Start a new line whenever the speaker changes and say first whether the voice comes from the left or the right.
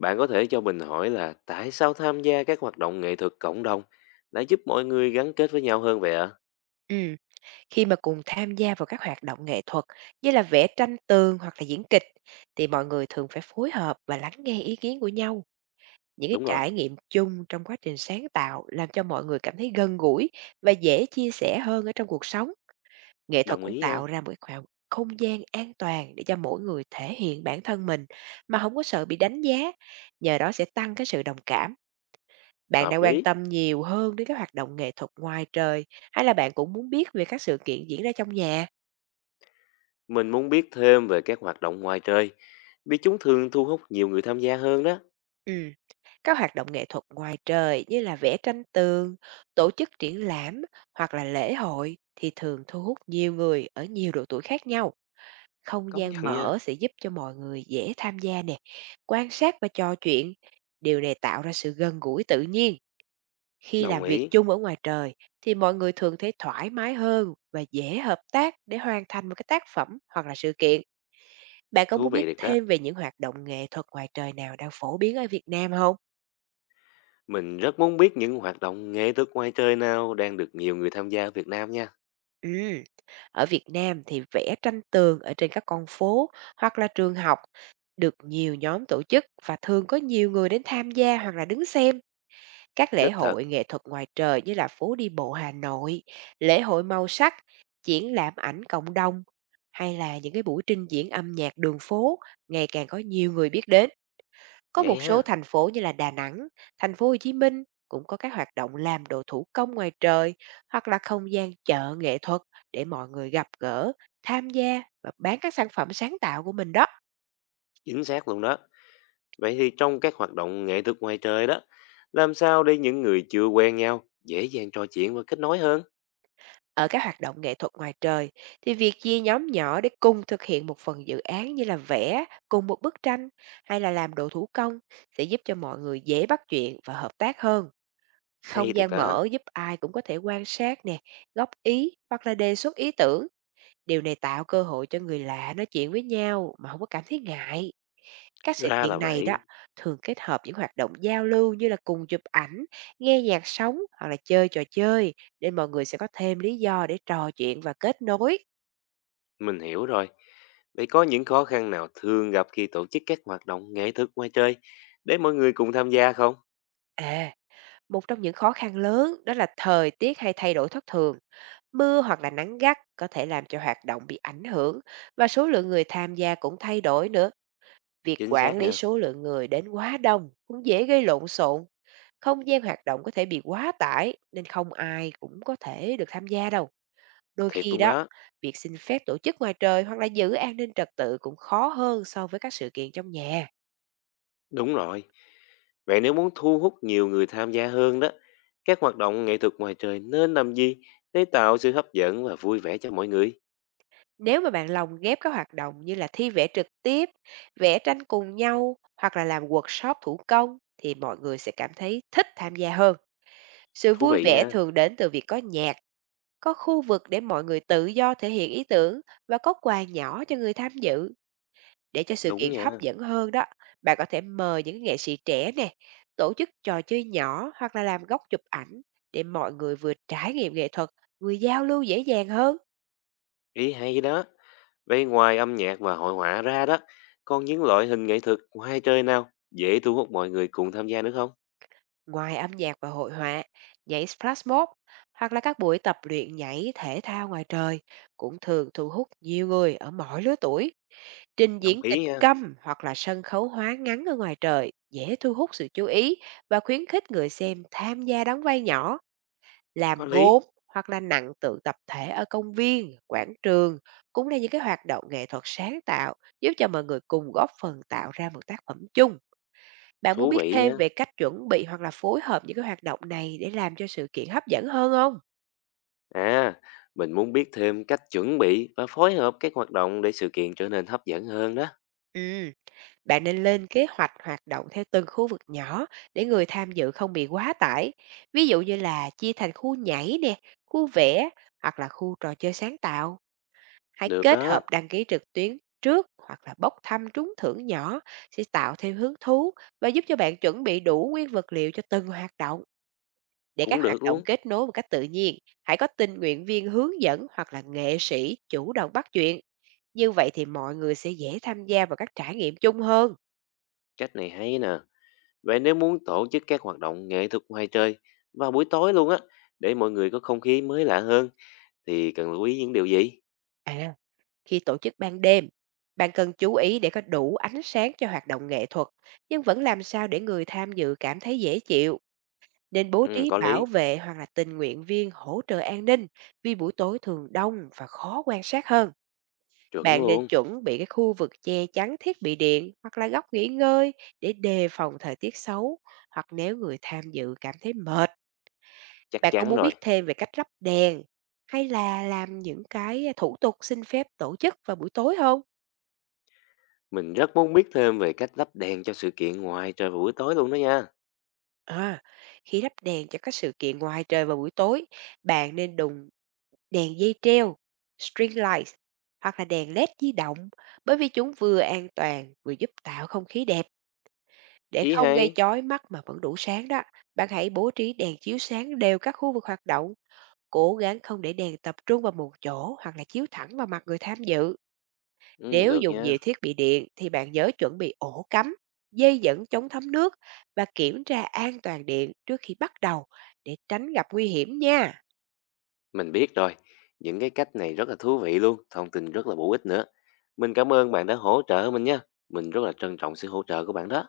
left: Bạn có thể cho mình hỏi là tại sao tham gia các hoạt động nghệ thuật cộng đồng đã giúp mọi người gắn kết với nhau hơn vậy ạ?
right: Ừm, khi mà cùng tham gia vào các hoạt động nghệ thuật như là vẽ tranh tường hoặc là diễn kịch thì mọi người thường phải phối hợp và lắng nghe ý kiến của nhau. Những cái
left: Đúng rồi,
right: trải nghiệm chung trong quá trình sáng tạo làm cho mọi người cảm thấy gần gũi và dễ chia sẻ hơn ở trong cuộc sống. Nghệ thuật
left: đồng
right: cũng
left: ý ha,
right: tạo ra một khoảng không gian an toàn để cho mỗi người thể hiện bản thân mình mà không có sợ bị đánh giá. Nhờ đó sẽ tăng cái sự đồng cảm. Bạn đã
left: hợp
right: quan
left: lý.
right: tâm nhiều hơn đến các hoạt động nghệ thuật ngoài trời hay là bạn cũng muốn biết về các sự kiện diễn ra trong nhà?
left: Mình muốn biết thêm về các hoạt động ngoài trời, vì chúng thường thu hút nhiều người tham gia hơn đó.
right: Ừm, các hoạt động nghệ thuật ngoài trời như là vẽ tranh tường, tổ chức triển lãm hoặc là lễ hội thì thường thu hút nhiều người ở nhiều độ tuổi khác nhau. Không
left: Công
right: gian
left: nhận nha,
right: mở sẽ giúp cho mọi người dễ tham gia nè, quan sát và trò chuyện. Điều này tạo ra sự gần gũi tự nhiên. Khi
left: đồng
right: làm việc
left: ý,
right: chung ở ngoài trời thì mọi người thường thấy thoải mái hơn và dễ hợp tác để hoàn thành một cái tác phẩm hoặc là sự kiện. Bạn có
left: thú
right: muốn biết
left: vị thiệt đó.
right: thêm về những hoạt động nghệ thuật ngoài trời nào đang phổ biến ở Việt Nam không?
left: Mình rất muốn biết những hoạt động nghệ thuật ngoài trời nào đang được nhiều người tham gia ở Việt Nam nha.
right: Ừm, ở Việt Nam thì vẽ tranh tường ở trên các con phố hoặc là trường học được nhiều nhóm tổ chức và thường có nhiều người đến tham gia hoặc là đứng xem. Các lễ
left: Thích thật,
right: hội nghệ thuật ngoài trời như là phố đi bộ Hà Nội, lễ hội màu sắc, triển lãm ảnh cộng đồng hay là những cái buổi trình diễn âm nhạc đường phố ngày càng có nhiều người biết đến. Có
left: vậy
right: một
left: ha,
right: số thành phố như là Đà Nẵng, thành phố Hồ Chí Minh cũng có các hoạt động làm đồ thủ công ngoài trời hoặc là không gian chợ nghệ thuật để mọi người gặp gỡ, tham gia và bán các sản phẩm sáng tạo của mình đó.
left: chính xác luôn đó. Vậy thì trong các hoạt động nghệ thuật ngoài trời đó, làm sao để những người chưa quen nhau dễ dàng trò chuyện và kết nối hơn?
right: Ở các hoạt động nghệ thuật ngoài trời thì việc chia nhóm nhỏ để cùng thực hiện một phần dự án như là vẽ cùng một bức tranh hay là làm đồ thủ công sẽ giúp cho mọi người dễ bắt chuyện và hợp tác hơn.
left: Hay
right: Không
left: thiệt
right: gian
left: đó.
right: mở giúp ai cũng có thể quan sát nè, góp ý hoặc là đề xuất ý tưởng. Điều này tạo cơ hội cho người lạ nói chuyện với nhau mà không có cảm thấy ngại. Các sự
left: Ra là
right: kiện này đó
left: vậy,
right: thường kết hợp những hoạt động giao lưu như là cùng chụp ảnh, nghe nhạc sống hoặc là chơi trò chơi nên mọi người sẽ có thêm lý do để trò chuyện và kết nối.
left: mình hiểu rồi. Vậy có những khó khăn nào thường gặp khi tổ chức các hoạt động nghệ thuật ngoài trời để mọi người cùng tham gia không?
right: À, một trong những khó khăn lớn đó là thời tiết hay thay đổi thất thường. Mưa hoặc là nắng gắt có thể làm cho hoạt động bị ảnh hưởng và số lượng người tham gia cũng thay đổi nữa. Việc
left: Chính
right: quản
left: xác
right: lý
left: nha,
right: số lượng người đến quá đông cũng dễ gây lộn xộn. Không gian hoạt động có thể bị quá tải nên không ai cũng có thể được tham gia đâu. Đôi
left: thiệt
right: khi
left: luôn
right: đó,
left: đó.
right: việc xin phép tổ chức ngoài trời hoặc là giữ an ninh trật tự cũng khó hơn so với các sự kiện trong nhà.
left: Đúng rồi. Vậy nếu muốn thu hút nhiều người tham gia hơn đó, các hoạt động nghệ thuật ngoài trời nên làm gì để tạo sự hấp dẫn và vui vẻ cho mọi người?
right: Nếu mà bạn lồng ghép các hoạt động như là thi vẽ trực tiếp, vẽ tranh cùng nhau hoặc là làm workshop thủ công thì mọi người sẽ cảm thấy thích tham gia hơn. Sự
left: Thú
right: vui
left: vị
right: vẻ
left: nha,
right: thường đến từ việc có nhạc, có khu vực để mọi người tự do thể hiện ý tưởng và có quà nhỏ cho người tham dự. Để cho sự
left: đúng
right: kiện hấp
left: nha,
right: dẫn hơn đó, bạn có thể mời những nghệ sĩ trẻ nè, tổ chức trò chơi nhỏ hoặc là làm góc chụp ảnh để mọi người vừa trải nghiệm nghệ thuật, vừa giao lưu dễ dàng hơn.
left: ý hay đó. Vậy ngoài âm nhạc và hội họa ra đó, còn những loại hình nghệ thuật ngoài chơi nào dễ thu hút mọi người cùng tham gia nữa không?
right: Ngoài âm nhạc và hội họa, nhảy splash mob hoặc là các buổi tập luyện nhảy thể thao ngoài trời cũng thường thu hút nhiều người ở mọi lứa tuổi. Trình
left: Đồng
right: diễn kịch
left: ý nha,
right: câm hoặc là sân khấu hóa ngắn ở ngoài trời dễ thu hút sự chú ý và khuyến khích người xem tham gia đóng vai nhỏ. Làm
left: có lý.
right: gốm hoặc là nặng tượng tập thể ở công viên, quảng trường cũng là những cái hoạt động nghệ thuật sáng tạo giúp cho mọi người cùng góp phần tạo ra một tác phẩm chung. Bạn muốn
left: Thú
right: biết
left: vị
right: thêm
left: nha.
right: về cách chuẩn bị hoặc là phối hợp những cái hoạt động này để làm cho sự kiện hấp dẫn hơn không?
left: À, mình muốn biết thêm cách chuẩn bị và phối hợp các hoạt động để sự kiện trở nên hấp dẫn hơn đó.
right: Ừ, bạn nên lên kế hoạch hoạt động theo từng khu vực nhỏ để người tham dự không bị quá tải. Ví dụ như là chia thành khu nhảy nè, khu vẽ hoặc là khu trò chơi sáng tạo. Hãy
left: Được
right: kết
left: đó,
right: hợp đăng ký trực tuyến trước hoặc là bốc thăm trúng thưởng nhỏ sẽ tạo thêm hứng thú và giúp cho bạn chuẩn bị đủ nguyên vật liệu cho từng hoạt động để các
left: cũng
right: hoạt
left: được
right: động
left: luôn.
right: kết nối một cách tự nhiên. Hãy có tình nguyện viên hướng dẫn hoặc là nghệ sĩ chủ động bắt chuyện. Như vậy thì mọi người sẽ dễ tham gia vào các trải nghiệm chung hơn.
left: Cách này hay nè. Vậy nếu muốn tổ chức các hoạt động nghệ thuật ngoài trời vào buổi tối luôn á, để mọi người có không khí mới lạ hơn, thì cần lưu ý những điều gì?
right: À, khi tổ chức ban đêm, bạn cần chú ý để có đủ ánh sáng cho hoạt động nghệ thuật, nhưng vẫn làm sao để người tham dự cảm thấy dễ chịu. Nên bố
left: Ừ,
right: trí
left: có
right: bảo
left: lý.
right: vệ hoặc là tình nguyện viên hỗ trợ an ninh, vì buổi tối thường đông và khó quan sát hơn.
left: Chuẩn
right: Bạn nên
left: luôn.
right: chuẩn bị cái khu vực che chắn thiết bị điện hoặc là góc nghỉ ngơi để đề phòng thời tiết xấu hoặc nếu người tham dự cảm thấy mệt.
left: Chắc
right: Bạn có
left: chắn
right: muốn biết
left: rồi.
right: thêm về cách lắp đèn hay là làm những cái thủ tục xin phép tổ chức vào buổi tối không?
left: Mình rất muốn biết thêm về cách lắp đèn cho sự kiện ngoài trời vào buổi tối luôn đó nha.
right: À, khi lắp đèn cho các sự kiện ngoài trời vào buổi tối, bạn nên đùng đèn dây treo, string lights hoặc là đèn led di động bởi vì chúng vừa an toàn vừa giúp tạo không khí đẹp để
left: Ý
right: không gây
left: hay.
right: chói mắt mà vẫn đủ sáng đó. Bạn hãy bố trí đèn chiếu sáng đều các khu vực hoạt động, cố gắng không để đèn tập trung vào một chỗ hoặc là chiếu thẳng vào mặt người tham dự.
left: Ừ,
right: Nếu
left: được
right: dùng nhiều
left: nha.
right: thiết bị điện thì bạn nhớ chuẩn bị ổ cắm, dây dẫn chống thấm nước và kiểm tra an toàn điện trước khi bắt đầu để tránh gặp nguy hiểm nha.
left: Mình biết rồi. Những cái cách này rất là thú vị luôn. Thông tin rất là bổ ích nữa. Mình cảm ơn bạn đã hỗ trợ mình nha. Mình rất là trân trọng sự hỗ trợ của bạn đó.